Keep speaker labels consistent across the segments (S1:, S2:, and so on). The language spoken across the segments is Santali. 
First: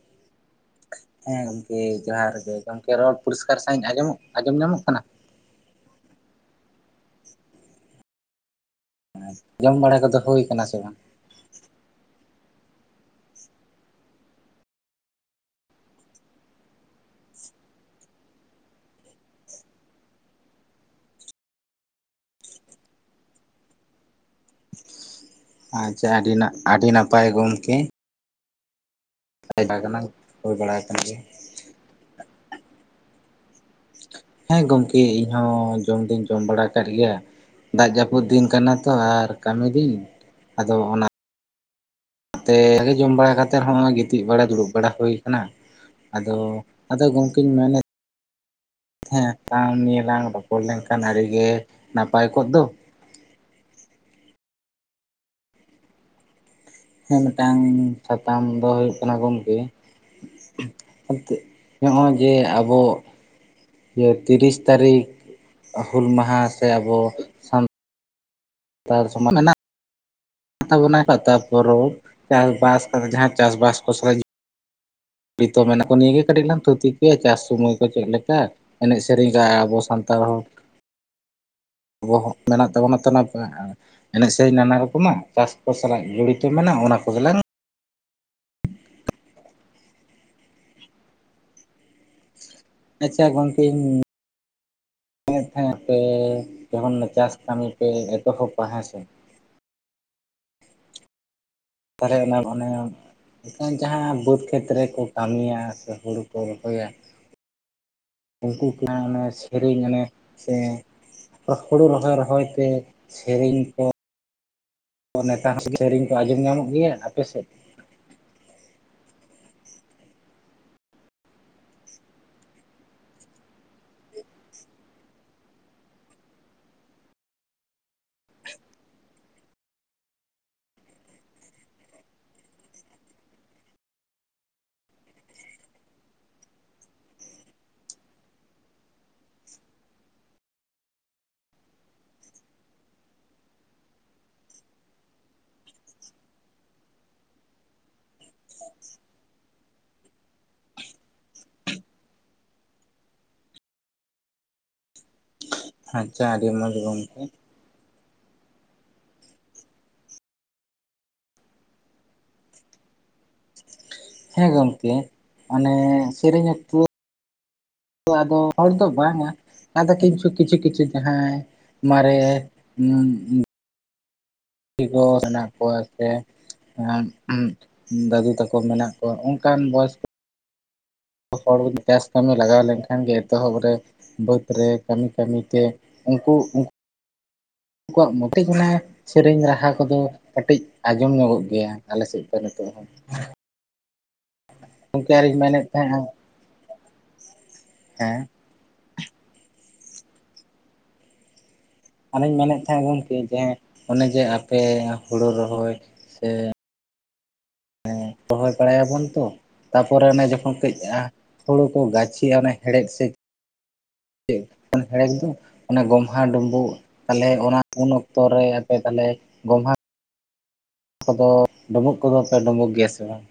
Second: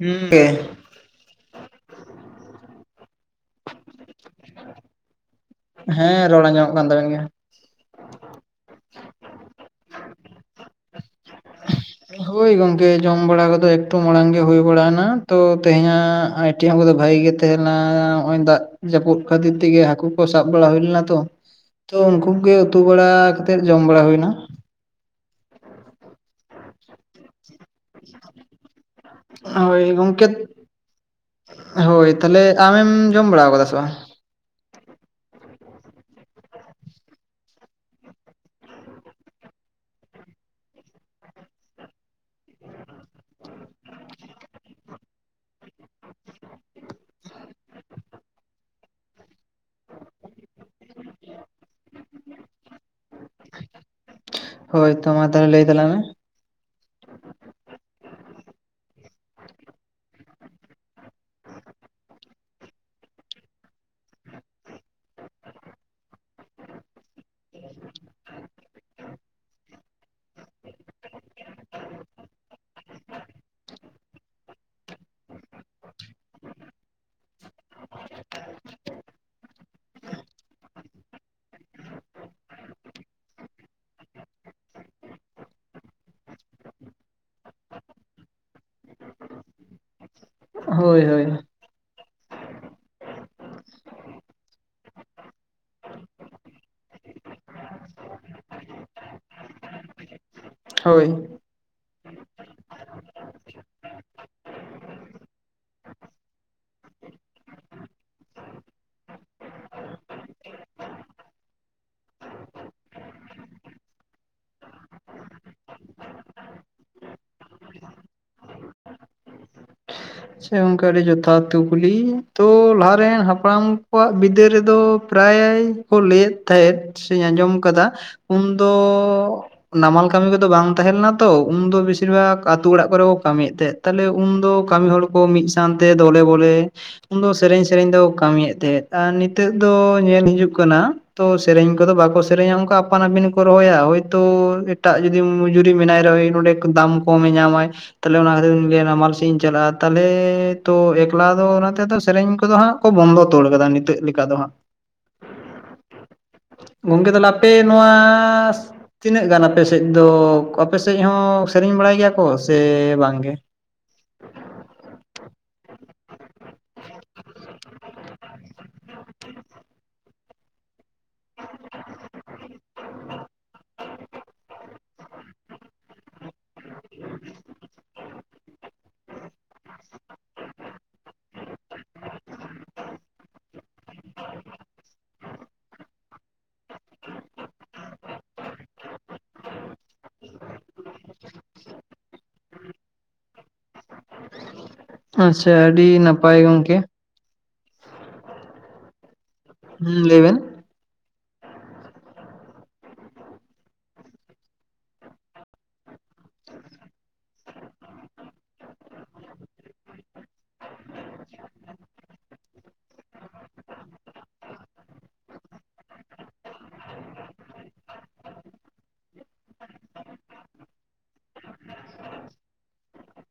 S1: ᱦᱩᱸ ᱠᱮ
S2: ᱦᱮᱸ ᱜᱚᱢᱠᱮ ᱡᱚᱦᱟᱨ ᱜᱮ ᱜᱚᱢᱠᱮ ᱨᱚᱲ ᱯᱚᱨᱤᱥᱠᱟᱨ ᱥᱟᱦᱤᱡ ᱟᱸᱡᱚᱢ ᱟᱸᱡᱚᱢ ᱧᱟᱢᱚᱜ ᱠᱟᱱᱟ?
S1: ᱦᱮᱸ ᱨᱚᱲ ᱟᱸᱡᱚᱢᱚᱜ ᱠᱟᱱ ᱛᱟᱵᱮᱱ ᱜᱮᱭᱟ
S2: ᱡᱚᱢ ᱵᱟᱲᱟ ᱠᱚᱫᱚ ᱦᱳᱭ ᱠᱟᱱᱟ ᱥᱮ ᱵᱟᱝ? ᱦ
S1: ᱦᱳᱭ ᱜᱚᱝᱠᱮ ᱡᱚᱢ ᱵᱟᱲᱟ ᱠᱚᱫᱚ ᱮᱠᱴᱩ ᱢᱟᱲᱟᱝ ᱜᱮ ᱦᱩᱭ ᱱᱟ ᱛᱚ ᱛᱮᱦᱮᱧᱟᱜ ᱟᱭ ᱴᱮᱢ ᱠᱚᱫᱚ ᱵᱷᱟᱜᱤ ᱜᱮ ᱛᱟᱦᱮᱸ ᱞᱮᱱᱟ ᱚᱜ ᱚᱭ ᱫᱟᱜ ᱡᱟᱹᱯᱩᱫ ᱠᱷᱟᱹᱛᱤᱨ ᱛᱮᱜᱤ ᱦᱟᱹᱠᱩ ᱠᱚ ᱥᱟᱵ ᱵᱟᱲᱟ ᱦᱩᱭ ᱞᱮᱱᱟ ᱛᱚ ᱛᱚ ᱩᱝᱠᱩ ᱠᱚ ᱜᱮ ᱩᱛᱩ ᱵᱟᱲᱟ ᱠᱟᱛᱮᱫ ᱡᱚᱢ ᱵᱟᱲᱟ ᱦᱩᱭ ᱱᱟ
S2: ᱟᱪᱪᱷᱟ ᱟᱹᱰᱤ ᱱᱟᱜ ᱟᱹᱰᱤ ᱱᱟᱯᱟᱭ ᱜᱚᱝᱠᱮ
S1: [unintelligible]
S2: [unintelligible]
S1: ᱦᱳᱭ ᱜᱚᱝᱠᱮ
S2: ᱦᱩᱭ ᱵᱟᱲᱟ ᱠᱟᱱᱟ ᱡᱮ
S1: ᱦᱳᱭ ᱛᱟᱞᱦᱮ ᱟᱢ ᱮᱢ ᱡᱚᱢ ᱵᱟᱲᱟ ᱠᱟᱫᱟ ᱥᱮ ᱵᱟᱝ?
S2: ᱦᱮᱸ ᱜᱚᱢᱠᱮ ᱤᱧ ᱦᱚᱸ ᱡᱚᱢ ᱫᱩᱧ ᱡᱚᱢ ᱵᱟᱲᱟ ᱟᱠᱟᱜ ᱜᱮᱭᱟ ᱫᱟᱜ ᱡᱟᱹᱯᱩᱫ ᱫᱤᱱ ᱠᱟᱱᱟ ᱛᱚ ᱟᱨ ᱠᱟᱹᱢᱤ ᱫᱤᱱ ᱟᱫᱚ ᱚᱱᱟ ᱛᱮ ᱡᱚᱢ ᱵᱟᱲᱟ ᱠᱟᱛᱮᱫ ᱦᱚᱸᱚᱭ ᱜᱤᱛᱤᱡ ᱵᱟᱲᱟ ᱫᱩᱲᱩᱵ ᱵᱟᱲᱟ ᱦᱩᱭ ᱠᱟᱱᱟ ᱟᱫᱚ ᱟᱫᱚ ᱜᱚᱢᱠᱮᱧ ᱢᱮᱱᱮᱫ ᱦᱮᱸ [unintelligible] ᱱᱤᱭᱟᱹ ᱞᱟᱝ ᱨᱚᱯᱚᱲ ᱞᱮᱱᱠᱷᱟᱱ ᱟᱹᱰᱤ ᱜᱮ ᱱᱟᱯᱟᱭ ᱠᱚᱜ ᱫᱚ
S1: ᱦᱳᱭ ᱛᱚ ᱢᱟ ᱛᱟᱦᱞᱮ ᱞᱟᱹᱭ ᱛᱟᱞᱟᱝ ᱢᱮ
S2: ᱦᱮᱸ ᱢᱤᱜᱴᱟᱝ ᱥᱟᱛᱟᱢ ᱫᱚ ᱦᱩᱭᱩᱜ ᱠᱟᱱᱟ ᱜᱚᱢᱠᱮ ᱛᱮ ᱱᱚᱜᱼᱚᱭ ᱡᱮ ᱟᱵᱚ ᱤᱭᱟᱹ ᱛᱤᱨᱤᱥ ᱛᱟᱹᱨᱤᱠᱷ ᱦᱩᱞ ᱢᱟᱦᱟ ᱥᱮ ᱟᱵᱚ ᱛᱟᱨ [unintelligible] ᱛᱟᱵᱚᱱᱟ ᱦᱚᱭ ᱛᱟᱨᱯᱚᱨ ᱪᱟᱥᱵᱟᱥ ᱠᱟᱢᱤ ᱪᱷᱟᱲᱟ ᱪᱟᱥᱵᱟᱥ ᱠᱚ ᱳᱤᱛᱚ ᱢᱮᱱᱟᱜ ᱠᱚ ᱱᱤᱭᱟᱹ ᱜᱮ ᱠᱟᱹᱴᱤᱡ ᱞᱟᱝ ᱛᱷᱩᱛᱤ ᱠᱚᱮᱭᱟ ᱪᱟᱥ ᱥᱩᱢᱚᱭ ᱠᱚ ᱪᱮᱫ ᱞᱮᱠᱟ ᱮᱱᱮᱡ ᱥᱮᱨᱮᱧ ᱨᱟᱷᱟ ᱟᱵᱚ ᱥᱟᱱ ᱛᱟᱨᱦᱚ ᱟᱵᱚᱣᱟᱜ-ᱦᱚ ᱢᱮᱱᱟᱜ ᱛᱟᱵᱚᱱᱟ ᱛᱚ ᱚᱱᱟᱛᱮ ᱮᱱᱮᱡ ᱥᱮᱨᱮᱧ ᱱᱟᱱᱟ ᱨᱚᱠᱚᱢᱟᱜ ᱪᱟᱥ ᱠᱚ ᱥᱟᱞᱟᱜ ᱡᱚᱲᱤᱛᱚ ᱢᱮᱱᱟᱜᱼᱟ ᱚᱱᱟ ᱠᱚᱜᱮᱞᱟᱝ
S1: ᱦᱳᱭ ᱦᱳᱭ
S2: ᱟᱪᱪᱷᱟ ᱜᱚᱝᱠᱮ ᱤᱧ ᱢᱮᱱ ᱠᱷᱟᱡ ᱟᱯᱮ ᱡᱮᱠᱷᱚᱱ ᱪᱟᱥ ᱠᱟᱹᱢᱤ ᱯᱮ ᱮᱛᱚᱦᱚᱵᱯᱟ ᱦᱮᱸ ᱥᱮ
S1: ᱦᱳᱭ
S2: ᱛᱟᱦᱞᱮ ᱚᱱᱟ ᱦᱚᱱᱮ ᱵᱟᱝ ᱡᱟᱦᱟᱸ ᱵᱟᱹᱫᱽ ᱠᱷᱮᱛ ᱨᱮᱠᱚ ᱠᱟᱹᱢᱤᱭᱟ ᱥᱮ ᱦᱩᱲᱩ ᱠᱚ ᱨᱚᱦᱚᱭᱟ ᱩᱱᱠᱩ ᱠᱚ ᱚᱱᱟ ᱥᱮᱨᱮᱧ ᱮᱱᱟ ᱥᱮ ᱚᱜ ᱦᱩᱲᱩ ᱨᱚᱦᱚᱭ ᱨᱚᱦᱚᱭ ᱛᱮ ᱥᱮᱨᱮᱧ ᱠᱚ ᱱᱮᱛᱟᱨ ᱦᱚᱸ ᱥᱮᱨᱮᱧ ᱠᱚ ᱟᱸᱡᱚᱢ ᱧᱟᱢᱚᱜ ᱜᱮᱭᱟ ᱟᱯᱮ ᱥᱮᱫ?
S1: ᱪᱮ ᱜᱚᱝᱠᱮ ᱟᱹᱰᱤ ᱡᱚᱛᱷᱟᱛ ᱠᱩᱠᱞᱤ ᱛᱚ ᱞᱟᱦᱟᱨᱮᱱ ᱦᱟᱯᱲᱟᱢ ᱠᱚᱣᱟᱜ ᱵᱤᱫᱟᱹᱞ ᱨᱮᱫᱚ ᱯᱨᱟᱭ ᱠᱚ ᱞᱟᱹᱭᱮᱫ ᱛᱟᱦᱮᱸᱫ ᱥᱮᱧ ᱟᱸᱡᱚᱢ ᱠᱟᱫᱟ ᱩᱱᱫᱚ ᱱᱟᱢᱟᱞ ᱠᱟᱹᱢᱤ ᱠᱚᱫᱚ ᱵᱟᱝ ᱛᱟᱦᱮᱸ ᱞᱮᱱᱟ ᱛᱚ ᱩᱱᱫᱚ ᱵᱮᱥᱤᱨ ᱵᱷᱟᱜ ᱟᱹᱛᱩ ᱚᱲᱟᱜ ᱠᱚᱨᱮ ᱠᱚ ᱠᱟᱹᱢᱤᱭᱮᱫ ᱛᱟᱦᱮᱸᱫ ᱛᱟᱦᱞᱮ ᱩᱱ ᱫᱚ ᱠᱟᱹᱢᱤ ᱦᱚᱲ ᱵᱚ ᱢᱤᱫ ᱥᱟᱶᱛᱮ ᱫᱚᱞᱮ ᱵᱚᱞᱮ ᱩᱱᱫᱚ ᱥᱮᱨᱮᱧ ᱥᱮᱨᱮᱧ ᱫᱚ ᱠᱟᱹᱢᱤᱭᱮᱫ ᱛᱟᱦᱮᱸᱫ ᱟᱨ ᱱᱤᱛᱚᱜ ᱫᱚ ᱧᱮᱞ ᱦᱤᱡᱩᱜ ᱠᱟᱱᱟ ᱛᱚ ᱥᱮᱨᱮᱧ ᱠᱚᱫᱚ ᱵᱟᱠᱚ ᱥᱮᱨᱮᱧᱟ ᱚᱱᱠᱟ ᱟᱯᱟᱱ-ᱟᱹᱯᱤᱱ ᱠᱚ ᱨᱚᱦᱚᱭᱟ ᱦᱚᱭᱛᱚ ᱮᱴᱟᱜ ᱡᱩᱫᱤ ᱢᱚᱡᱩᱨᱤ ᱢᱮᱱᱟᱭ ᱨᱮ ᱦᱚᱸᱭ ᱱᱚᱸᱰᱮ ᱫᱟᱢ ᱠᱚᱢᱮ ᱧᱟᱢᱟᱭ ᱛᱟᱦᱚᱞᱮ ᱚᱱᱟ ᱠᱷᱟᱹᱛᱤᱨ ᱩᱱᱤᱫᱚᱭ ᱞᱟᱹᱭᱟ ᱱᱟᱢᱟᱞ ᱥᱮᱫ ᱤᱧ ᱪᱟᱞᱟᱜᱼᱟ᱾ ᱛᱟᱦᱚᱞᱮ ᱛᱚ ᱮᱠᱞᱟ ᱫᱚ ᱚᱱᱟᱛᱮ ᱥᱮᱨᱮᱧ ᱠᱚᱫᱚ ᱦᱟᱸᱜ ᱠᱚ ᱵᱚᱱᱫᱚ ᱛᱚᱲ ᱠᱟᱫᱟ ᱱᱤᱛᱚᱜ ᱞᱮᱠᱟ ᱫᱚ ᱦᱟᱸᱜ
S2: ᱟᱪᱪᱟ ᱟᱹᱰᱤ ᱢᱚᱸᱡᱽ ᱜᱚᱝᱠᱮ᱾
S1: ᱯᱮ ᱱᱚᱣᱟ ᱛᱤᱱᱟᱹᱜ ᱜᱟᱱ ᱟᱯᱮᱥᱮᱫ ᱫᱚ ᱟᱯᱮᱥᱮᱡ ᱦᱚᱸ ᱥᱮᱨᱮᱧ ᱵᱟᱲᱟᱭ ᱜᱮᱭᱟ ᱠᱚ ᱥᱮ ᱵᱟᱝ ᱜᱮ
S2: ᱦᱮᱸ ᱜᱚᱝᱠᱮ ᱚᱱᱮ ᱥᱮᱨᱮᱧ [unintelligible] ᱟᱫᱚ ᱟᱫᱚ [unintelligible] ᱫᱚ ᱵᱟᱝᱟ ᱟᱫᱚ ᱠᱤᱪᱩ ᱠᱤᱪᱷᱤ ᱠᱤᱪᱷᱤ ᱡᱟᱦᱟᱸᱭ ᱢᱟᱨᱮ ᱩᱸᱻ ᱩᱸ ᱟᱹᱰᱤ ᱵᱮᱥ ᱢᱮᱱᱟᱜ ᱠᱚᱣᱟ ᱥᱮ ᱦᱮᱸ ᱩᱦᱩᱸᱫᱟᱹᱫᱩ ᱛᱮᱠᱚ ᱢᱮᱱᱟᱜ ᱠᱚᱣᱟ ᱚᱱᱠᱟᱱ ᱵᱚᱭᱮᱥ ᱠᱚ ᱡᱚᱛᱚ ᱦᱚᱲ ᱡᱩᱫᱤ ᱪᱟᱥ ᱠᱟᱹᱢᱤ ᱞᱟᱜᱟᱣ ᱞᱮᱱᱠᱷᱟᱱ ᱜᱮ ᱮᱛᱚᱦᱚᱵ ᱨᱮ ᱵᱟᱹᱫᱽ ᱨᱮ ᱠᱟᱹᱢᱤ ᱠᱟᱹᱢᱤᱛᱮ ᱩᱱᱠᱩ ᱩᱱᱠᱩᱣᱟᱜ ᱢᱚᱛᱤ ᱠᱟᱱᱟᱭ ᱥᱮᱨᱮᱹᱧ ᱨᱟᱦᱟ ᱠᱚᱫᱚ ᱠᱟᱹᱴᱤᱡ ᱟᱸᱡᱚᱢ ᱧᱚᱜᱚᱜ ᱜᱮᱭᱟ ᱟᱞᱮ ᱥᱮᱫ ᱫᱚ ᱱᱤᱛᱚᱜ ᱨᱮ ᱦᱚᱸ ᱜᱚᱢᱠᱮ ᱟᱨᱤᱧ
S1: ᱟᱪᱪᱷᱟ
S2: ᱢᱮᱱᱮᱫ
S1: ᱟᱹᱰᱤ
S2: ᱛᱟᱦᱮᱸᱜᱼᱟ
S1: ᱱᱟᱯᱟᱭ ᱜᱚᱝᱠᱮ
S2: [inaudible] ᱦᱮᱸ
S1: ᱦᱩᱸ ᱞᱟᱹᱭ ᱵᱮᱱ
S2: ᱟᱨᱮᱧ ᱢᱮᱱᱮᱫ ᱛᱟᱦᱮᱸᱫ ᱜᱚᱝᱠᱮ ᱡᱟᱦᱟᱸᱭ ᱚᱱᱮ ᱡᱮ ᱟᱯᱮ ᱦᱩᱲᱩ ᱨᱚᱦᱚᱭ ᱥᱮ ᱦᱮᱸ ᱨᱚᱦᱚᱭ ᱵᱟᱲᱟᱭ ᱟᱵᱚᱱ ᱛᱚ ᱛᱟᱯᱚᱨᱮ ᱚᱱᱮ ᱡᱚᱠᱷᱚᱱ ᱠᱟᱹᱡ ᱟ ᱦᱩᱲᱩ ᱠᱚ ᱜᱟᱹᱪᱷᱤᱜᱼᱟ ᱚᱱᱮ ᱦᱮᱲᱮᱫ ᱥᱤᱫ ᱮᱠᱮᱱ ᱦᱮᱲᱮ ᱠᱤᱫᱩᱜ ᱚᱱᱟ ᱜᱚᱢᱦᱟ ᱰᱩᱸᱵᱩᱜ ᱛᱟᱦᱚᱞᱮ ᱚᱱᱟ ᱩᱱ ᱚᱠᱛᱚ ᱨᱮ ᱟᱯᱮ ᱛᱟᱦᱚᱞᱮ ᱜᱚᱢᱦᱟ ᱟᱫᱚ ᱰᱩᱸᱵᱩᱜ ᱠᱚᱫᱚ ᱯᱮ ᱰᱩᱸᱵᱩᱜᱽ ᱜᱮᱭᱟ ᱥᱮ ᱵᱟᱝ?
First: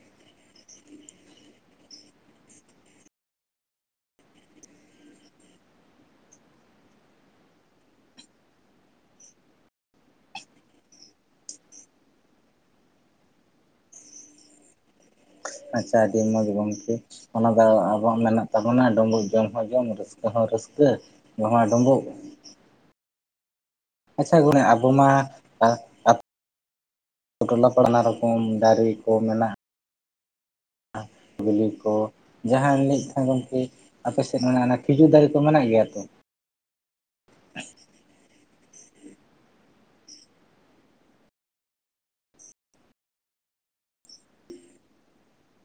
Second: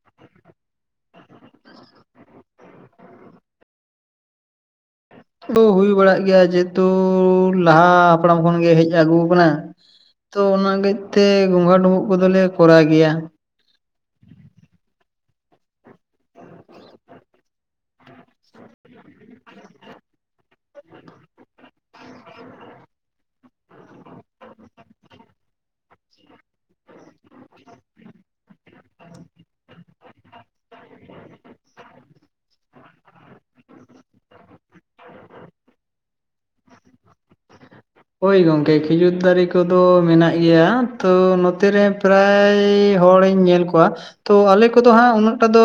S1: ᱠᱚᱫᱚ ᱦᱩᱭ ᱵᱟᱲᱟᱜ ᱜᱮᱭᱟ ᱡᱮᱦᱮᱛᱩᱻ ᱞᱟᱦᱟ ᱦᱟᱯᱲᱟᱢ ᱠᱷᱚᱱᱜᱮ ᱦᱮᱡ ᱟᱹᱜᱩ ᱠᱟᱱᱟ᱾ ᱛᱚ ᱚᱱᱟ ᱜᱮᱡ ᱛᱮ ᱜᱚᱸᱜᱷᱟ ᱰᱩᱸᱵᱩᱜ ᱠᱚᱫᱚᱞᱮ ᱠᱚᱨᱟᱣ ᱜᱮᱭᱟ᱾
S2: ᱟᱪᱪᱷᱟ ᱟᱹᱰᱤ ᱢᱚᱡᱽ ᱜᱚᱝᱠᱮ ᱚᱱᱟ ᱫᱚ ᱟᱵᱚᱣᱟᱜ ᱢᱮᱱᱟᱜ ᱛᱟᱵᱚᱱᱟ ᱰᱩᱸᱵᱩᱜ ᱡᱚᱢ ᱦᱚᱸ ᱡᱚᱢ ᱨᱟᱹᱥᱠᱟᱹ ᱦᱚᱸ ᱨᱟᱹᱥᱠᱟᱹ ᱜᱚᱢᱦᱟ ᱰᱩᱸᱵᱩᱜ
S1: [inaudible]
S2: ᱟᱪᱪᱷᱟ ᱜᱚᱢᱠᱮ ᱟᱵᱚ ᱢᱟ ᱜᱚᱞᱟ ᱯᱟᱲᱱᱟ ᱨᱚᱠᱚᱢ ᱫᱟᱨᱮ ᱠᱚ ᱢᱮᱱᱟᱜᱼᱟ ᱵᱤᱞᱤ ᱠᱚ ᱡᱟᱦᱟᱸᱧ ᱞᱟᱹᱭᱮᱫ ᱛᱟᱦᱮᱱ ᱜᱚᱝᱠᱮ ᱟᱯᱮ ᱥᱮᱫ ᱨᱮᱱᱟᱜ ᱚᱱᱟ ᱠᱷᱤᱡᱩᱨ ᱫᱟᱨᱮ ᱠᱚ ᱢᱮᱱᱟᱜ ᱜᱮᱭᱟ ᱛᱚ [inaudible]
S1: ᱦᱚᱭ ᱜᱚᱝᱠᱮ ᱠᱷᱤᱡᱩᱨ ᱫᱟᱨᱮ ᱠᱚᱫᱚ ᱢᱮᱱᱟᱜ ᱜᱮᱭᱟ ᱛᱚ ᱱᱚᱛᱮ ᱨᱮ ᱯᱨᱟᱭᱻ ᱦᱚᱲ ᱤᱧ ᱧᱮᱞ ᱠᱚᱣᱟ ᱛᱚ ᱟᱞᱮ ᱠᱚᱫᱚ ᱦᱟᱸᱜ ᱩᱱᱟᱹᱜ ᱴᱟᱜ ᱫᱚ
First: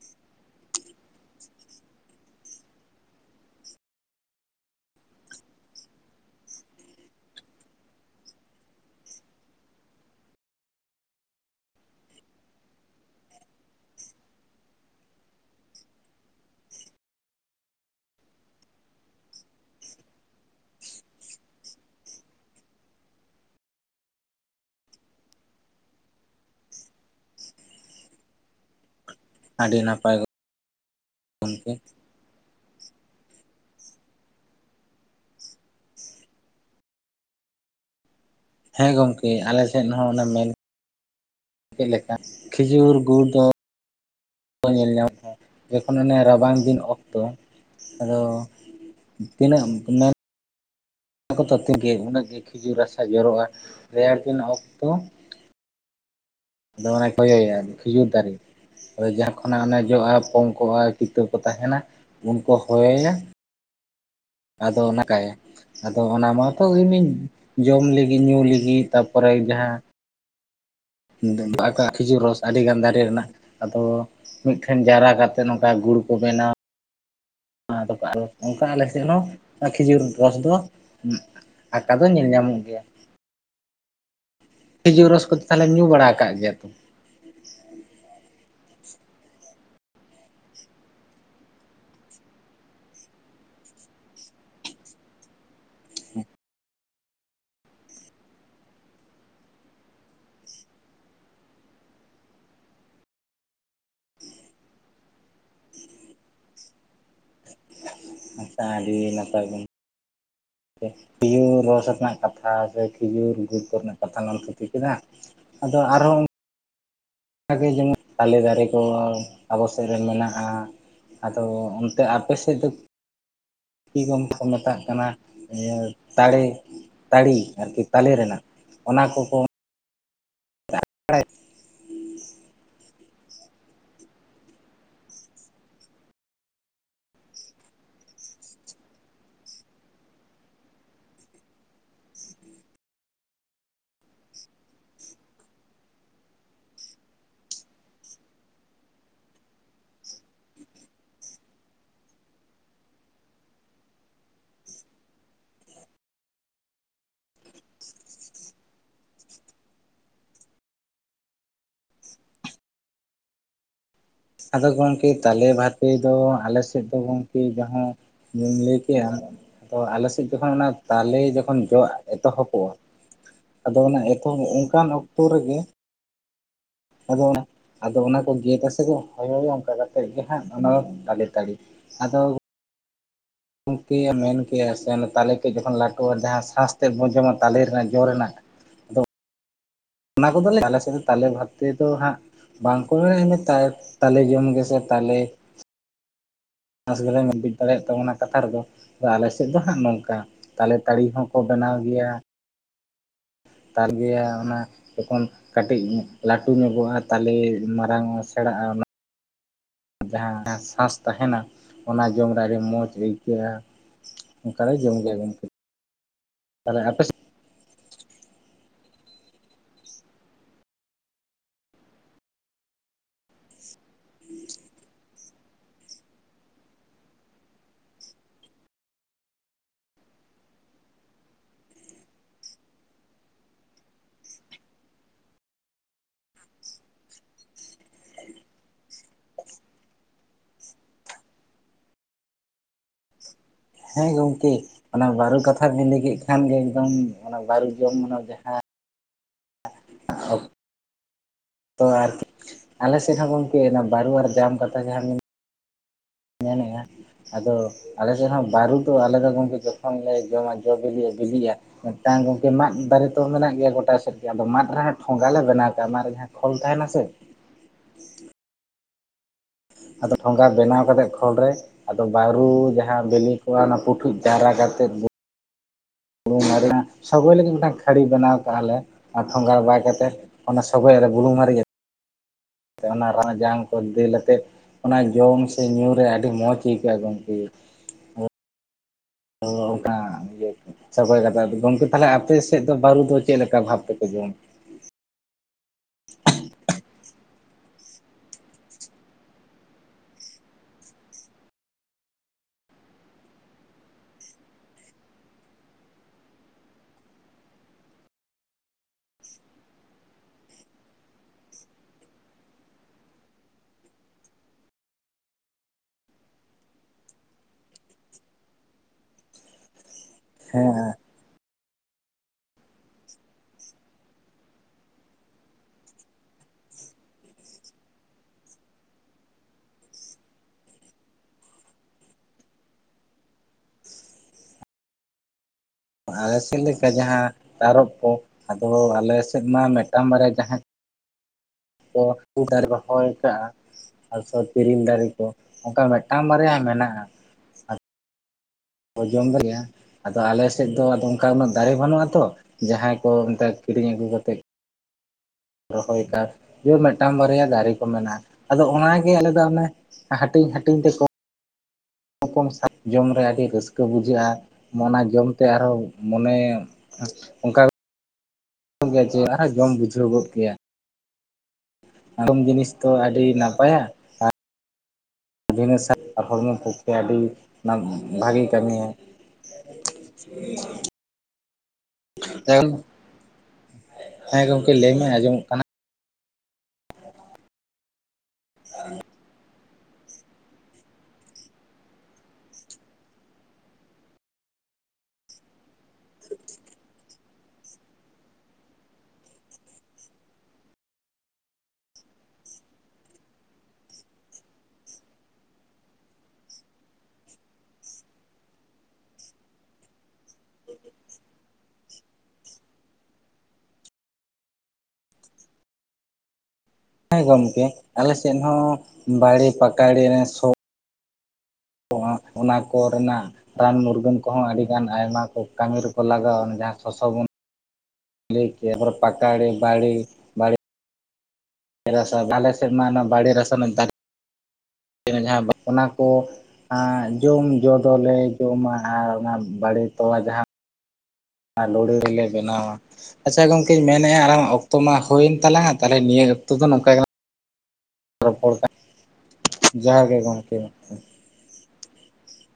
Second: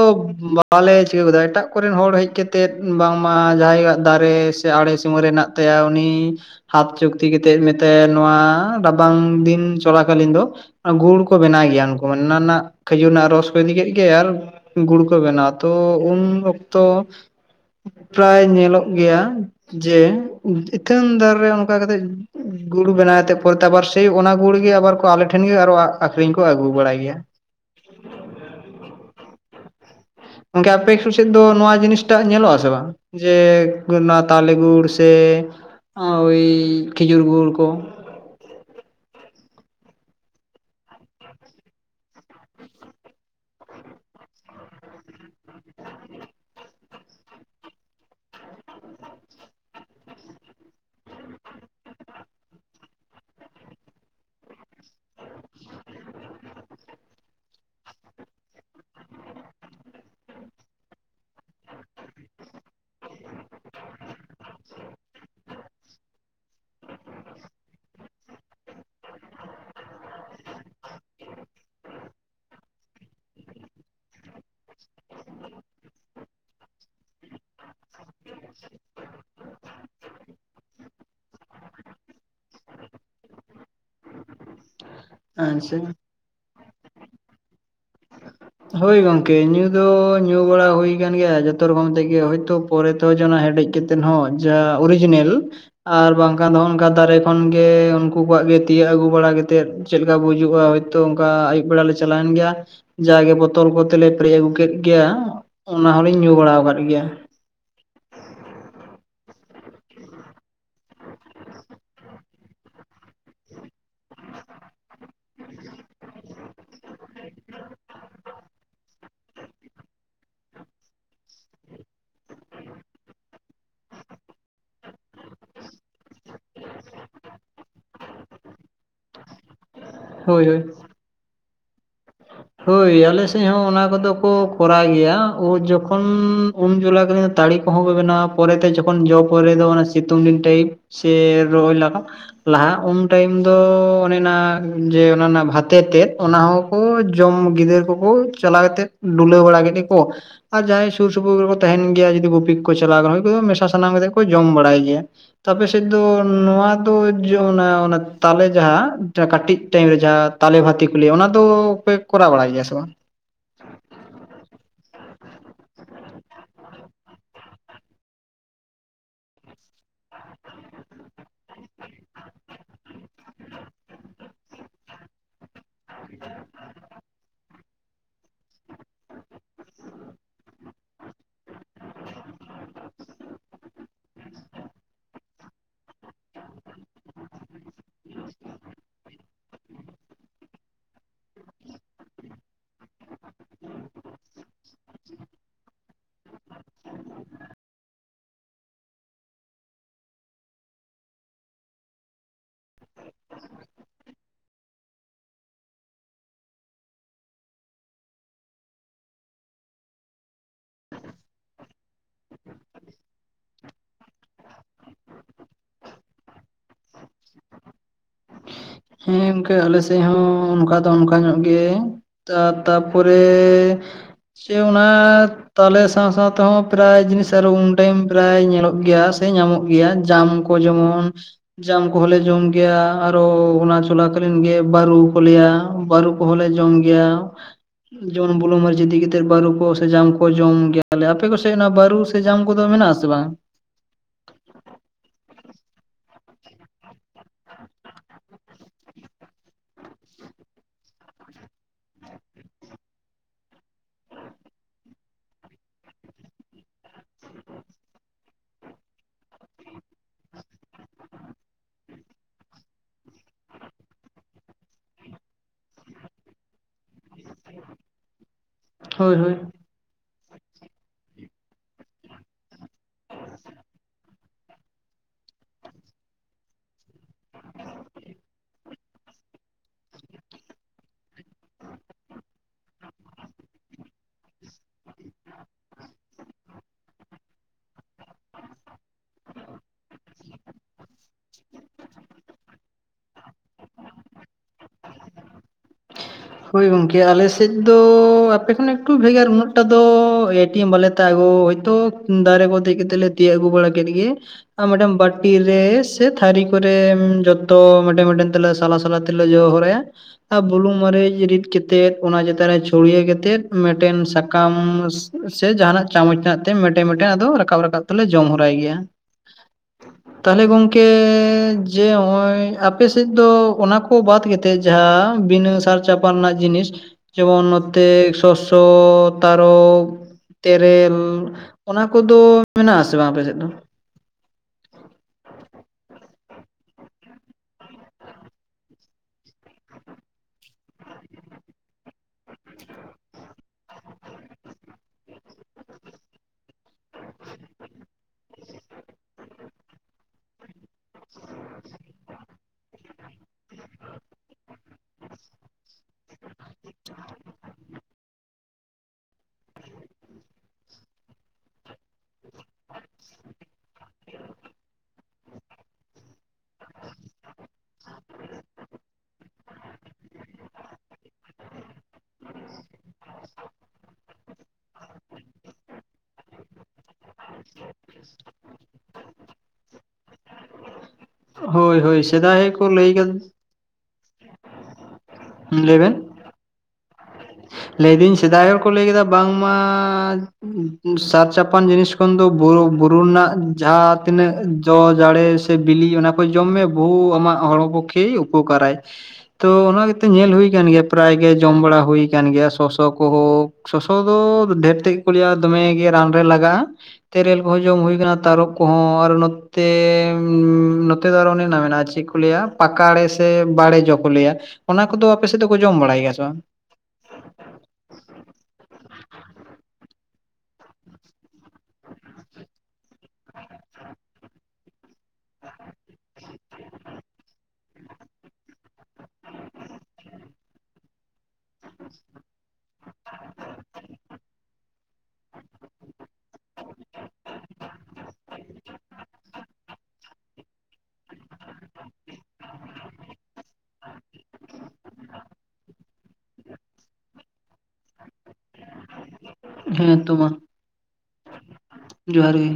S1: ᱵᱟᱞᱮ ᱪᱤᱠᱟᱹ ᱜᱚᱫᱟ ᱮᱴᱟᱜ ᱠᱚᱨᱮᱱ ᱦᱚᱲ ᱦᱮᱡ ᱠᱟᱛ ᱛᱮᱫ ᱵᱟᱝᱢᱟ ᱡᱟᱦᱟᱸᱭᱟᱜ ᱫᱟᱨᱮ ᱥᱮ ᱟᱲᱮ ᱥᱤᱢᱟᱹ ᱨᱮᱱᱟᱜ ᱛᱟᱭᱟ ᱩᱱᱤ ᱦᱟᱛ ᱪᱩᱠᱛ ᱛᱤ ᱠᱟᱛᱮᱫ ᱢᱮᱛᱟᱭᱟ ᱱᱚᱣᱟ ᱨᱟᱵᱟᱝ ᱫᱤᱱ ᱪᱚᱞᱟᱠᱟᱹᱞᱤᱱ ᱫᱚ ᱜᱩᱲ ᱠᱚ ᱵᱮᱱᱟᱭ ᱜᱮᱭᱟ, ᱩᱱᱠᱩ ᱱᱟᱱᱟᱜ ᱠᱷᱟᱹᱡᱩᱨ ᱨᱮᱱᱟᱜ ᱨᱚᱥ ᱠᱚ ᱤᱫᱤ ᱠᱮᱫ ᱜᱮ ᱟᱨ ᱜᱩᱲ ᱠᱚ ᱵᱮᱱᱟᱣᱟ ᱛᱚ ᱩᱱ ᱚᱠᱛᱚ ᱯᱨᱟᱭ ᱧᱮᱞᱚᱜ ᱜᱮᱭᱟ ᱡᱮ ᱩᱜ ᱤᱛᱟᱹᱱ ᱫᱟᱨᱮ ᱨᱮ ᱚᱱᱠᱟ ᱠᱟᱛᱮᱜ
S2: [unintelligible]
S1: ᱜᱩᱲ ᱵᱮᱱᱟᱣᱛᱮ ᱯᱚᱨᱮᱛᱮ ᱟᱵᱟᱨ ᱥᱮᱭ ᱚᱱᱟ ᱜᱩᱲ ᱜᱮ ᱟᱵᱟᱨ ᱠᱚ ᱟᱞᱮ ᱴᱷᱮᱱ ᱜᱮ ᱟᱨᱚ ᱦᱟᱸᱜ ᱟᱠᱷᱨᱤᱧ ᱠᱚ ᱟᱹᱜᱩ ᱵᱟᱲᱟᱭ ᱜᱮᱭᱟ᱾
S2: ᱟᱹᱰᱤ ᱱᱟᱯᱟᱭ ᱠᱚ
S1: ᱜᱟᱝᱠᱮ ᱟᱯᱮ ᱥᱩᱨ ᱥᱮᱫ ᱫᱚ ᱱᱚᱣᱟ ᱡᱤᱱᱤᱥ ᱴᱟᱜ ᱧᱮᱞᱚᱜ ᱟᱥᱮ ᱵᱟᱝ? ᱡᱮ ᱚᱱᱟ ᱛᱟᱞᱮ ᱜᱩᱲ ᱥᱮ ᱳᱭ ᱠᱷᱤᱡᱩᱨ ᱜᱩᱲ ᱠᱚ,
S2: ᱦᱮᱸ ᱜᱚᱝᱠᱮ ᱟᱞᱮ ᱥᱮᱫ ᱦᱚᱸ ᱚᱱᱟ ᱢᱮᱱ ᱪᱮᱫ ᱞᱮᱠᱟ ᱠᱷᱤᱡᱩᱨ ᱜᱩᱲ ᱫᱚ ᱧᱮᱞ ᱧᱟᱢᱟ ᱡᱚᱠᱷᱚᱱ ᱚᱱᱮ ᱨᱟᱵᱟᱝ ᱫᱤᱱ ᱚᱠᱛᱚ ᱟᱫᱚ ᱛᱤᱱᱟᱹᱜ ᱩᱢᱮᱨ? ᱚᱱᱟ ᱠᱚᱛᱚᱛᱚᱜᱮ ᱩᱱᱟᱹᱜ ᱜᱮ ᱠᱷᱤᱡᱩᱨ ᱨᱟᱥᱟ ᱡᱚᱨᱚᱜᱼᱟ ᱨᱮᱭᱟᱲ ᱫᱤᱱ ᱚᱠᱛᱚ ᱟᱫᱚ ᱚᱱᱟᱭ ᱠᱚᱭᱚᱜ ᱮᱭᱟ ᱠᱷᱤᱡᱩᱨ ᱫᱟᱨᱤ᱾ ᱡᱟᱦᱟᱸ ᱠᱷᱚᱱᱟᱜ ᱚᱱᱮ ᱡᱚᱦᱟ ᱯᱚᱝᱠᱚᱜᱼᱟ ᱠᱤᱛᱟᱹ ᱠᱚ ᱛᱟᱦᱮᱸᱱᱟ ᱩᱱᱠᱚ ᱦᱚᱭᱚᱭᱭᱟ᱾ ᱟᱫᱚ ᱚᱱᱟᱠᱟᱭ ᱟᱫᱚ ᱚᱱᱟ ᱢᱟᱛᱚ ᱮᱢᱤᱡ ᱡᱚᱢ ᱞᱟᱹᱜᱤᱫ ᱧᱩ ᱞᱟᱹᱜᱤᱫ ᱛᱟᱯᱚᱨᱮ ᱡᱟᱦᱟᱸ ᱯᱟᱠᱟ ᱠᱷᱤᱡᱩᱨ ᱨᱚᱥ ᱟᱹᱰᱤᱜᱟᱱ ᱫᱟᱨᱮ ᱨᱮᱱᱟᱜ ᱟᱫᱚ ᱢᱤᱫᱴᱷᱮᱱ ᱡᱟᱣᱨᱟ ᱠᱟᱛᱮᱫ ᱱᱚᱝᱠᱟ ᱜᱩᱲ ᱠᱚ ᱵᱮᱱᱟᱣ᱾ ᱟᱫᱚ ᱚᱱᱠᱟ ᱟᱞᱮ ᱥᱮᱫ ᱦᱚᱸ ᱠᱷᱤᱡᱩᱨ ᱨᱚᱥ ᱫᱚ ᱟᱸᱠᱟ ᱫᱚ ᱧᱮᱞ ᱧᱟᱢᱚᱜ ᱜᱮᱭᱟ᱾ ᱠᱷᱤᱡᱩᱨ ᱨᱚᱥ ᱠᱚᱫᱚ ᱛᱟᱦᱚᱞᱮ
S1: ᱟᱪᱪᱷᱟ
S2: ᱧᱩ ᱵᱟᱲᱟ ᱟᱠᱟᱫ ᱜᱮᱭᱟ ᱛᱚ?
S1: ᱦᱳᱭ ᱜᱚᱝᱠᱮ ᱧᱩ ᱫᱚ ᱧᱩ ᱵᱟᱲᱟ ᱦᱩᱭ ᱟᱠᱟᱱ ᱜᱮᱭᱟ, ᱡᱚᱛᱚ ᱨᱚᱠᱚᱢ ᱛᱮᱜᱮ ᱦᱚᱳᱭᱛᱚ ᱯᱚᱨᱮ ᱛᱮ ᱡᱮᱱᱚ ᱦᱮᱸᱰᱮᱡᱽ ᱠᱟᱛᱮᱫ ᱦᱚᱸ ᱡᱟ ᱚᱨᱤᱡᱤᱱᱮᱞ ᱟᱨ ᱵᱟᱝᱠᱷᱟᱱ ᱱᱚᱱᱝᱠᱟ ᱫᱟᱨᱮ ᱠᱷᱚᱱ ᱜᱮ ᱩᱱᱠᱩ ᱠᱚᱣᱟᱜ ᱜᱮ ᱛᱤᱭᱟᱹᱜ ᱟᱹᱜᱩ ᱵᱟᱲᱟ ᱠᱟᱛᱮᱫ ᱪᱮᱫᱮᱠᱟ ᱵᱚ ᱦᱤᱡᱩᱜᱼᱟ ᱦᱚᱭᱛᱳ ᱚᱱᱠᱟ ᱟᱹᱭᱩᱵ ᱵᱮᱲᱟ ᱞᱮ ᱪᱟᱞᱟᱣᱮᱱ ᱜᱮᱭᱟ ᱡᱟᱜᱮ ᱵᱚ ᱵᱚᱛᱚᱞ ᱠᱚᱛᱮᱞᱮ ᱯᱮᱨᱮᱡ ᱟᱹᱜᱩ ᱠᱮᱫ ᱜᱮᱭᱟ ᱚᱱᱟ ᱦᱚᱞᱤᱧ ᱧᱩ ᱵᱟᱲᱟᱣ ᱟᱠᱟᱫ ᱜᱮᱭᱟ᱾
S2: ᱟᱪᱪᱷᱟ ᱟᱹᱰᱤ ᱱᱟᱯᱟᱭ ᱜᱮ ᱠᱷᱤᱡᱩᱨ ᱨᱚᱥ ᱨᱮᱱᱟᱜ ᱠᱟᱛᱷᱟ ᱥᱮ, ᱠᱷᱤᱡᱩᱨ ᱜᱩᱲ ᱠᱚᱨᱮᱱᱟᱜ ᱠᱟᱛᱷᱟ ᱞᱟᱝ ᱛᱷᱩᱛᱤ ᱠᱮᱫᱟ᱾ ᱟᱫᱚ ᱟᱨᱦᱚᱸ ᱟᱜᱮ ᱡᱮᱢᱚᱱ ᱛᱟᱞᱮ ᱫᱟᱨᱮ ᱠᱚ ᱟᱵᱚ ᱥᱮᱫ ᱨᱮ ᱢᱮᱱᱟᱜᱼᱟ᱾ ᱟᱫᱚ ᱚᱱᱛᱮ ᱟᱯᱮ ᱥᱮᱫ ᱫᱚ ᱛᱤ ᱜᱚᱢᱠᱮ ᱠᱚ ᱢᱮᱛᱟᱜ ᱠᱟᱱᱟ ᱤᱭᱟᱹ ᱛᱟᱲᱮ᱾ ᱛᱟᱹᱲᱤ ᱟᱨᱠᱤ ᱛᱟᱞᱮ ᱨᱮᱱᱟᱜ ᱚᱱᱟ ᱠᱚᱠᱚ
S1: ᱦᱳᱭ, ᱦᱳᱭ
S2: ᱯᱨᱟᱤᱥ
S1: ᱦᱳᱭ ᱟᱞᱮᱥᱮᱫ ᱦᱚᱸ ᱚᱱᱟ ᱠᱚᱫᱚ ᱠᱚ ᱠᱚᱨᱟᱣ ᱜᱮᱭᱟ ᱡᱚᱠᱷᱚᱱ ᱩᱢ ᱡᱚᱞᱟ ᱠᱟᱛᱮ ᱛᱹᱟᱲᱮ ᱠᱚᱦᱚᱸ ᱠᱚ ᱵᱮᱱᱟᱣᱟ ᱯᱚᱨᱮᱛᱮ ᱡᱚᱠᱷᱚᱱ ᱡᱚ ᱯᱚᱨᱮ ᱫᱚ ᱥᱤᱛᱩᱝ ᱫᱤᱱ ᱴᱟᱭᱤᱯ, ᱥᱮ ᱨᱚᱦᱚᱭ ᱞᱟᱜᱟᱜ ᱞᱟᱦᱟ ᱩᱢ ᱴᱟᱭᱤᱢ ᱫᱚ ᱚᱱ-ᱚᱱᱮᱱᱟ ᱡᱮ ᱚᱱᱟ ᱨᱮᱱᱟᱜ ᱵᱷᱟᱛᱮ ᱛᱮᱫ ᱚᱱᱟ ᱦᱚᱸᱠᱚ ᱡᱚᱢ ᱜᱤᱫᱟᱹᱨ ᱠᱚᱠᱚ ᱪᱟᱞᱟᱣ ᱠᱟᱛᱮᱫ ᱰᱩᱞᱟᱹᱣ ᱵᱟᱲᱟ ᱠᱮᱫ ᱜᱮ ᱠᱚ ᱟᱨ ᱡᱟᱦᱟᱸᱭ ᱥᱩᱨ ᱥᱩᱯᱩᱨ ᱨᱮᱠᱚ ᱛᱟᱦᱮᱸᱱ ᱜᱮᱭᱟ ᱡᱩᱫᱤ ᱜᱩᱯᱤ ᱠᱚ ᱪᱟᱞᱟᱣᱠᱟᱱ ᱩᱱᱠᱩ ᱢᱮᱥᱟ ᱥᱟᱱᱟᱢ ᱠᱟᱛᱮᱫ ᱠᱚ ᱡᱚᱢ ᱵᱟᱲᱟᱭ ᱜᱮᱭᱟ᱾ ᱟᱯᱮᱥᱮᱫ ᱫᱚ ᱱᱚᱣᱟ ᱫᱚ ᱡᱮ ᱚᱱᱟ ᱚᱱᱟ ᱛᱟᱞᱮ ᱡᱟᱦᱟᱸ ᱠᱟᱹᱴᱤᱡ ᱴᱟᱭᱤᱢ ᱨᱮ ᱡᱟᱦᱟᱸ ᱛᱟᱞᱮ ᱵᱷᱟᱛᱤ ᱠᱩᱞᱮ ᱚᱱᱟ ᱫᱚᱯᱮ ᱠᱚᱨᱟᱣ ᱵᱟᱲᱟᱭ ᱜᱮᱭᱟ ᱥᱮ ᱵᱟᱝ?
S2: ᱟᱫᱚ ᱜᱚᱢᱠᱮ ᱛᱟᱞᱮ ᱵᱷᱟᱛᱮ ᱫᱚ ᱟᱞᱮ ᱥᱮᱫ ᱫᱚ ᱜᱚᱢᱠᱮ ᱡᱟᱦᱟᱸ ᱤᱧ ᱞᱟᱹᱭ ᱠᱮ-ᱟ᱾ ᱛᱚ ᱟᱞᱮᱥᱮᱫ ᱡᱚᱠᱷᱟᱱ ᱚᱱᱟ ᱛᱟᱞᱮ ᱡᱚᱠᱷᱚᱱ ᱡᱚ ᱮᱛᱚᱦᱚᱵᱚᱜᱼᱟ, ᱟᱫᱚ ᱚᱱᱟ ᱮᱛᱚᱦᱚᱵ ᱚᱱᱠᱟᱱ ᱚᱠᱛᱚ ᱨᱮᱜᱮ
S1: [unintelligible]
S2: ᱟᱫᱚ ᱟᱫᱚ ᱚᱱᱟ ᱠᱚ ᱜᱮᱫᱟᱥᱮ ᱠᱚ ᱦᱚᱭᱚᱭᱟ ᱚᱱᱠᱟ ᱠᱟᱛᱮᱫ ᱜᱮ ᱦᱟᱸᱜ ᱚᱱᱟ ᱫᱚ ᱛᱟᱞᱮ ᱛᱟᱹᱲᱤ᱾ ᱟᱫᱚ, ᱚᱠᱚᱭᱮ ᱢᱮᱱ ᱠᱮᱭᱟ ᱥᱮ ᱛᱟᱞᱮ ᱠᱚ ᱡᱚᱠᱷᱚᱱ ᱞᱟᱹᱴᱩᱼᱟ ᱡᱟᱦᱟᱸ ᱥᱟᱸᱥ ᱛᱮ ᱵᱚᱱ ᱡᱚᱢᱟ ᱛᱟᱞᱮ ᱨᱮᱱᱟᱜ ᱡᱚ ᱨᱮᱱᱟᱜ ᱟᱫᱚ ᱚᱱᱟ ᱠᱚᱫᱚᱞᱮ ᱟᱞᱮ ᱥᱮᱫ ᱛᱟᱞᱮ ᱵᱷᱟᱛᱮ ᱫᱚ ᱦᱟᱸᱜ ᱵᱟᱝᱠᱚ ᱢᱮᱱᱟ ᱤᱱᱟᱹ ᱛᱟ ᱛᱟᱞᱮ ᱡᱚᱢ ᱜᱮ ᱥᱮ ᱛᱟᱞᱮ᱾ ᱟᱥ ᱜᱮᱞᱮ [inaudible] ᱫᱟᱲᱮᱭᱟᱜ ᱛᱟᱵᱚᱱᱟ ᱠᱟᱛᱷᱟ ᱨᱮᱫᱚ ᱟᱞᱮ ᱥᱮᱫ ᱫᱚ ᱦᱟᱜ ᱱᱚᱝᱠᱟ ᱛᱟᱞᱮ ᱛᱟᱹᱲᱤ ᱦᱚᱸᱠᱚ ᱵᱮᱱᱟᱣ ᱜᱮᱭᱟ
S1: [unintelligible]
S2: ᱛᱟᱨ ᱜᱮᱭᱟ ᱚᱱᱟ ᱛᱚᱠᱷᱚᱱ ᱠᱟᱹᱴᱤᱡ ᱞᱟᱹᱴᱩ ᱧᱚᱜᱚᱜ-ᱟ ᱛᱟᱞᱮ ᱢᱟᱨᱟᱝ ᱚᱜ-ᱟ ᱥᱮᱬᱟᱜ-ᱟ ᱡᱟᱦᱟ ᱥᱟᱥ ᱛᱟᱦᱮᱱᱟ ᱚᱱᱟ ᱡᱚᱢᱨᱮ ᱟᱹᱰᱤ ᱢᱚᱸᱡᱽ ᱟᱹᱭᱠᱟᱹᱜ-ᱟ ᱚᱱᱠᱟᱨᱮ ᱡᱚᱢ ᱜᱮᱭᱟ ᱜᱚᱝᱠᱮ ᱛᱟᱦᱚᱞᱮ ᱟᱯᱮ ᱥᱮᱫ
S1: ᱦᱮᱸ ᱜᱚᱝᱠᱮ ᱟᱞᱮ ᱥᱮᱫ ᱦᱚᱸ ᱱᱚᱠᱟ ᱫᱚ ᱚᱱᱠᱟ ᱧᱚᱜ ᱜᱮ ᱛᱟ ᱛᱟᱯᱚᱨᱮ ᱥᱮ ᱚᱱᱟ ᱛᱟᱦᱚᱞᱮ ᱥᱟᱣ ᱥᱟᱣ ᱛᱮᱦᱚᱸ ᱯᱨᱟᱭ ᱡᱤᱱᱤᱥ ᱟᱨᱚ ᱩᱢ ᱴᱟᱭᱤᱢ ᱯᱨᱟᱭ ᱧᱮᱞᱚᱜ ᱜᱮᱭᱟ ᱥᱮ ᱧᱟᱢᱚᱜ ᱜᱮᱭᱟ ᱡᱟᱢ ᱠᱚ ᱡᱮᱢᱚᱱ ᱡᱟᱢ ᱠᱚᱦᱚᱸ ᱞᱮ ᱡᱚᱢ ᱜᱮᱭᱟ ᱟᱨᱚ ᱚᱱᱟ ᱪᱚᱞᱟ ᱠᱟᱞᱤᱱ ᱜᱮ ᱵᱟᱹᱨᱩ ᱠᱚᱞᱮᱭᱟ ᱵᱟᱹᱨᱩ ᱠᱚᱦᱚᱸ ᱞᱮ ᱡᱚᱢ ᱜᱮᱭᱟ᱾ ᱡᱮᱢᱚᱱ ᱵᱩᱞᱩᱝ ᱢᱟᱨᱤᱪ ᱤᱫᱤ ᱠᱟᱛᱮᱫ ᱵᱟᱹᱨᱩ ᱠᱚ ᱥᱮ ᱡᱟᱢ ᱠᱚ ᱡᱚᱢ ᱜᱮᱭᱟᱞᱮ ᱟᱯᱮ ᱠᱚ ᱥᱮ ᱚᱱᱟ ᱵᱟᱹᱨᱩ ᱡᱟᱢ ᱠᱚᱫᱚ ᱢᱮᱱᱟᱜ-ᱟ ᱥᱮ ᱵᱟᱝ?
S2: ᱦᱮᱸ ᱜᱚᱝᱠᱮ ᱚᱱᱟ ᱵᱟᱹᱨᱩ ᱠᱟᱛᱷᱟ ᱵᱮᱱ ᱞᱟᱹᱭ ᱠᱮᱫ ᱠᱷᱟᱱ ᱜᱮ ᱮᱠᱫᱚᱢ ᱚᱱᱟ ᱵᱟᱨᱩ ᱡᱚᱢ ᱚᱱᱟ ᱡᱟᱦᱟ ᱛᱚ ᱟᱨᱠᱤ ᱟᱞᱮ ᱥᱮᱫ ᱦᱚᱸ ᱜᱚᱝᱠᱮ ᱚᱱᱟ ᱵᱟᱹᱨᱩ ᱟᱨ ᱡᱟᱢ ᱠᱟᱛᱷᱟ ᱡᱟᱦᱟ ᱵᱮᱱ ᱢᱮᱱ ᱮᱜ-ᱟ ᱟᱫᱚ ᱟᱞᱮ ᱥᱮᱫ ᱦᱚᱸ ᱵᱟᱨᱩ ᱫᱚ ᱟᱞᱮ ᱫᱚ ᱜᱚᱝᱠᱮ ᱡᱚᱠᱷᱚᱱ ᱞᱮ ᱡᱚᱢᱟ ᱡᱚ ᱵᱤᱞᱤ ᱵᱤᱞᱤᱜ-ᱟ ᱢᱤᱫᱴᱟᱝ ᱜᱚᱝᱠᱮ ᱢᱟᱫ ᱫᱟᱨᱮ ᱛᱚ ᱢᱮᱱᱟᱜ ᱜᱮᱭᱟ ᱜᱚᱴᱟ ᱥᱮᱫ ᱜᱮ ᱟᱫᱚ ᱢᱟᱫ ᱨᱮᱦᱟᱜ ᱴᱷᱚᱜᱟ ᱞᱮ ᱵᱮᱱᱟᱣ ᱠᱟᱜ-ᱟ ᱢᱟᱫ ᱨᱮ ᱡᱟᱦᱟ ᱠᱷᱚᱞ ᱛᱟᱦᱮᱱᱟ ᱥᱮ
S1: ᱦᱳᱭ ᱦᱳᱭ
S2: ᱟᱫᱚ ᱴᱷᱚᱜᱟ ᱵᱮᱱᱟᱣ ᱠᱟᱛᱮᱫ ᱠᱷᱚᱞ ᱨᱮ ᱟᱫᱚ ᱵᱟᱹᱨᱩ ᱡᱟᱦᱟ ᱵᱤᱞᱤ ᱠᱚᱜ-ᱟ ᱚᱱᱟ ᱯᱩᱴᱷᱩᱡ ᱡᱟᱣᱨᱟ ᱠᱟᱛᱮᱜ [inaudible] ᱥᱚᱜᱚᱭ ᱞᱟᱹᱜᱤᱫ ᱢᱤᱫᱴᱟᱝ ᱠᱷᱟᱹᱲᱤ ᱵᱮᱱᱟᱣ ᱠᱟᱜ-ᱟ ᱞᱮ ᱟᱨ ᱴᱷᱚᱜᱟ ᱵᱟᱭ ᱠᱟᱛᱮ ᱚᱱᱟ ᱥᱚᱜᱚᱭ ᱨᱮ ᱵᱩᱞᱩᱝ ᱢᱟᱨᱤ ᱟᱫ ᱚᱱᱟ [inaudible] ᱡᱟᱝ ᱠᱚ ᱫᱟᱹᱞ ᱟᱛᱮᱫ ᱚᱱᱟ ᱡᱚᱢ ᱥᱮ ᱧᱩ ᱨᱮ ᱟᱹᱰᱤ ᱢᱚᱸᱡᱽ ᱟᱹᱭᱠᱟᱹᱜ-ᱟ ᱜᱚᱢᱠᱮ
S1: [unintelligible]
S2: ᱛ ᱚᱱᱠᱟ ᱤᱭᱟᱹ ᱥᱚᱜᱚᱭ [inaudible] ᱜᱚᱢᱠᱮ ᱛᱟᱦᱚᱞᱮ ᱟᱯᱮ ᱥᱮᱫ ᱫᱚ ᱵᱟᱹᱨᱩ ᱫᱚ ᱪᱮᱫ ᱞᱮᱠᱟ ᱵᱷᱟᱵ ᱛᱮᱠᱚ ᱡᱚᱢᱟ?
S1: ᱦᱳᱭ ᱜᱚᱝᱠᱮ ᱟᱞᱮ ᱥᱮᱫ ᱫᱚ ᱟᱯᱮ ᱠᱷᱚᱱ ᱮᱠᱴᱩ ᱵᱷᱮᱜᱟᱨ ᱩᱱᱟᱹᱜ ᱴᱟ ᱫᱚ ᱮᱴᱮᱢ ᱵᱟᱞᱮ [unintelligible] ᱦᱳᱭ ᱛᱚ ᱫᱟᱨᱮ ᱠᱚ ᱫᱮᱡ ᱠᱟᱛᱮᱡ ᱞᱮ ᱛᱤᱭᱚᱜ ᱟᱸᱜᱩ ᱵᱟᱲᱟ ᱠᱮᱫ ᱜᱮ ᱟᱨ ᱢᱮᱱᱴᱮᱱ ᱵᱟᱴ ᱨᱮ ᱥᱮ ᱛᱷᱟᱨᱤ ᱠᱚᱨᱮ ᱡᱚᱛᱚ ᱢᱮᱴᱮᱢ ᱢᱮᱴᱮᱱ ᱛᱮᱞᱮ ᱥᱟᱞᱟ ᱥᱟᱞᱟ ᱡᱚ ᱦᱚᱨᱟᱭᱟ ᱟᱨ ᱵᱩᱞᱩᱝ ᱢᱟᱨᱤᱪ ᱨᱤᱫ ᱠᱟᱛᱮᱫ ᱚᱱᱟ ᱪᱮᱛᱟᱱ ᱨᱮ ᱪᱷᱩᱲᱭᱟᱹ ᱠᱟᱛᱮ ᱢᱤᱫᱴᱮᱱ ᱥᱟᱠᱟᱢ ᱥᱮ ᱡᱟᱦᱟᱱᱟᱜ ᱪᱟᱢᱚᱪ ᱨᱮᱱᱟᱜ ᱛᱮ ᱢᱮᱴᱮᱱ ᱢᱮᱴᱮᱱ ᱟᱫᱚ ᱨᱟᱠᱟᱵ ᱨᱟᱠᱟᱵ ᱛᱮᱞᱮ ᱡᱚᱢ ᱦᱚᱨᱟᱭ ᱜᱮᱭᱟ᱾
S2: [unintelligible]
S1: ᱛᱟᱦᱚᱞᱮ ᱜᱚᱝᱠᱮ
S2: ᱦᱮᱸ
S1: ᱡᱮ ᱚᱜ-ᱚᱭ ᱟᱯᱮ ᱥᱮᱫ ᱫᱚ ᱚᱱᱟ ᱠᱚ ᱵᱟᱫ ᱠᱟᱛᱮ ᱡᱟᱦᱟ ᱵᱤᱱᱟᱹ ᱥᱟᱨ [inaudible] ᱯᱟᱱ ᱨᱮᱱᱟᱜ ᱡᱤᱱᱤᱥ ᱡᱮᱢᱚᱱ ᱱᱚᱛᱮ ᱥᱚᱥᱚ ᱛᱟᱨᱚᱵ ᱛᱮᱨᱮᱞ ᱚᱱᱟ ᱠᱚᱫᱚ ᱢᱮᱱᱟᱜ-ᱟ ᱥᱮ ᱵᱟᱝ ᱟᱯᱮ ᱥᱮᱫ ᱫᱚ? [unintelligible]
S2: ᱟᱞᱮ ᱥᱮᱫ ᱞᱮᱠᱟ ᱡᱟᱦᱟ ᱛᱟᱨᱚᱵ ᱠᱚ ᱟᱫᱚ ᱟᱞᱮ ᱥᱮᱫ ᱢᱟ ᱢᱤᱫᱴᱟᱝ ᱵᱟᱨᱭᱟ ᱡᱟᱦᱟ ᱠᱚ [inaudible] ᱨᱚᱦᱚᱭ ᱠᱟᱜ-ᱟ [unintelligible] ᱫᱟᱨᱮ ᱠᱚ ᱚᱱᱠᱟ ᱢᱤᱫᱴᱟᱝ ᱵᱟᱨᱭᱟ ᱢᱮᱱᱟᱜ-ᱟ᱾ ᱠᱚ ᱡᱚᱢ [inaudible] ᱜᱮᱭᱟ ᱟᱫᱚ ᱟᱞᱮ ᱥᱮᱫ ᱫᱚ ᱚᱱᱠᱟ ᱩᱱᱟᱹᱜ ᱫᱟᱨᱮ ᱵᱟᱹᱱᱩᱜ ᱟᱛᱚ ᱡᱟᱦᱟᱭ ᱠᱚ [inaudible] ᱠᱤᱨᱤᱧ ᱟᱹᱜᱩ ᱛᱮᱫ ᱨᱚᱦᱚᱭ ᱟᱠᱟ ᱡᱮ ᱢᱤᱫᱴᱟᱝ ᱵᱟᱨᱭᱟ ᱫᱟᱨᱮ ᱠᱚ ᱢᱮᱱᱟᱜ-ᱟ ᱟᱫᱚ ᱚᱱᱟᱜᱮ ᱟᱞᱮ ᱫᱚ ᱚᱱᱮ ᱦᱟᱹᱴᱤᱧ ᱦᱟᱹᱴᱤᱧ ᱛᱮᱠᱚ [inaudible] ᱡᱚᱢ ᱨᱮ ᱟᱹᱰᱤ ᱨᱟᱹᱥᱠᱟᱹ ᱵᱩᱡᱷᱟᱹᱜ-ᱟ ᱢᱚᱱᱟ ᱡᱚᱢ ᱛᱮ ᱟᱨᱦᱚᱸ ᱢᱚᱱᱮ ᱚᱱᱠᱟ ᱜᱮᱭᱟ ᱡᱮ ᱟᱨᱦᱚᱸ ᱡᱚᱢ ᱵᱩᱡᱷᱟᱹᱣ ᱜᱚᱫ ᱠᱮᱭᱟ᱾ ᱟᱨᱩᱵ ᱡᱤᱱᱤᱥ ᱛᱚ ᱟᱹᱰᱤ ᱱᱟᱯᱟᱭᱟ ᱦᱚᱲᱢᱚ ᱯᱚᱠᱠᱷᱮ ᱟᱹᱰᱤ ᱵᱷᱟᱹᱜᱤ ᱠᱟᱹᱢᱤᱭᱟᱟᱭ [unintelligible]
S1: ᱦᱳᱭ ᱦᱳᱭ ᱥᱮᱫᱟᱭ ᱠᱚ ᱞᱟᱹᱭ ᱠᱟᱫᱟ
S2: ᱦᱮᱸ ᱜᱚᱢᱠᱮ ᱞᱟᱹᱭᱢᱮ ᱟᱸᱡᱚᱢ
S1: ᱞᱮᱵᱷᱮᱱ ᱞᱟᱹᱭᱫᱟᱹᱧ ᱥᱮᱫᱟᱭ ᱦᱚᱲ ᱠᱚ ᱞᱟᱹᱭ ᱠᱮᱫᱟ ᱵᱟᱝᱢᱟ ᱥᱟᱨ ᱪᱟᱯᱟᱱ ᱡᱤᱱᱤᱥ ᱠᱷᱚᱱ ᱫᱚ ᱵᱩᱨᱩ ᱨᱮᱱᱟᱜ ᱡᱟᱦᱟᱸ ᱛᱤᱱᱟᱹᱜ ᱡᱚ ᱡᱟᱲᱮ ᱥᱮ ᱵᱤᱞᱤ ᱚᱱᱟ ᱠᱚ ᱡᱚᱢ ᱢᱮ ᱵᱚᱦᱩ ᱟᱢᱟᱜ ᱦᱚᱲᱢᱚ ᱯᱚᱠᱠᱷᱮ ᱩᱯᱚᱠᱟᱨᱟᱭ ᱛᱚ ᱚᱱᱟ ᱜᱮᱛᱚ ᱧᱮᱞ ᱦᱩᱭ ᱠᱟᱱ ᱜᱮᱭᱟ ᱯᱨᱟᱭ ᱜᱮ ᱡᱚᱢ ᱵᱟᱲᱟ ᱦᱩᱭ ᱠᱟᱱ ᱜᱮᱭᱟ ᱥᱚᱥᱚ ᱠᱚᱦᱚ ᱥᱚᱥᱚ ᱫᱚ ᱰᱷᱮᱨ ᱛᱮᱜᱮ ᱠᱚ ᱞᱟᱹᱭᱟ ᱫᱚᱢᱮᱜᱮ ᱨᱟᱱ ᱨᱮ ᱞᱟᱜᱟᱜᱼᱟ ᱛᱮᱨᱮᱞ ᱠᱚᱦᱚᱸ ᱡᱚᱢ ᱦᱩᱭᱠᱟᱱᱟ ᱛᱟᱨᱚᱵ ᱠᱚᱦᱚᱸ ᱟᱨ ᱱᱚᱛᱮ ᱱᱚᱛᱮ ᱫᱚ ᱟᱨ ᱚᱱᱮᱱᱟ ᱢᱮᱱᱟᱜᱼᱟ ᱪᱮᱫ ᱠᱚ ᱞᱟᱹᱭᱟ ᱯᱟᱠᱟᱲᱮ ᱥᱮ ᱵᱟᱲᱮ ᱡᱚ ᱠᱚ ᱞᱟᱹᱭᱟ ᱚᱱᱟ ᱠᱚᱫᱚ ᱟᱯᱮ ᱥᱮᱫ ᱫᱚᱠᱚ ᱡᱚᱢ ᱵᱟᱲᱟᱭ ᱜᱮᱭᱟ ᱥᱮ ᱵᱟᱝ
S2: ᱦᱮᱸ ᱜᱚᱢᱠᱮ ᱟᱞᱮ ᱥᱮᱫ ᱦᱚᱸ ᱵᱟᱲᱮ ᱯᱟᱠᱟᱲᱮ ᱥᱚ ᱚᱱᱟ ᱠᱚ ᱨᱮᱱᱟᱜ ᱨᱟᱱ ᱢᱩᱨᱜᱟᱹᱱ ᱠᱚᱦᱚᱸ ᱟᱹᱰᱤᱜᱟᱱ ᱟᱭᱢᱟ ᱠᱚ ᱠᱟᱹᱢᱤ ᱨᱮᱠᱚ ᱞᱟᱜᱟᱣᱟᱼᱟ ᱡᱟᱦᱟᱸ ᱥᱚᱥᱚᱵᱚᱱ ᱞᱟᱹᱭ ᱠᱮᱫ ᱯᱟᱠᱟᱲᱮ ᱵᱟᱲᱮ ᱵᱟᱲᱮ ᱟᱞᱮ ᱥᱮᱫ ᱢᱟ ᱵᱟᱲᱮ ᱨᱟᱥᱟ ᱨᱮᱭᱟᱜ ᱛᱟᱲᱤ ᱡᱟᱦᱟᱸ ᱚᱱᱟ ᱠᱚ ᱡᱚᱢ ᱡᱚ ᱫᱚᱞᱮ ᱡᱚᱢᱟ ᱟᱨ ᱚᱱᱟ ᱵᱟᱲᱮ ᱛᱚᱣᱟ ᱡᱟᱦᱟᱸ ᱟᱨ ᱞᱩᱲᱮ ᱨᱮᱞᱮ ᱵᱮᱱᱟᱣᱟ ᱟᱪᱪᱷᱟ ᱜᱚᱝᱠᱮ ᱢᱮᱱᱮᱫᱼᱟ ᱟᱨ ᱟᱞᱟᱝ ᱟᱜ ᱚᱠᱛᱚ ᱢᱟ ᱦᱩᱭᱮᱱ ᱛᱟᱞᱟᱝ-ᱟ ᱛᱟᱦᱚᱞᱮ ᱱᱤᱭᱟᱹ ᱚᱠᱛᱚ ᱫᱚ ᱱᱚᱝᱠᱟ ᱨᱚᱯᱚᱲ ᱯᱮ
S1: ᱦᱮᱸ ᱛᱚ ᱢᱟ ᱡᱚᱦᱟᱨ ᱜᱮ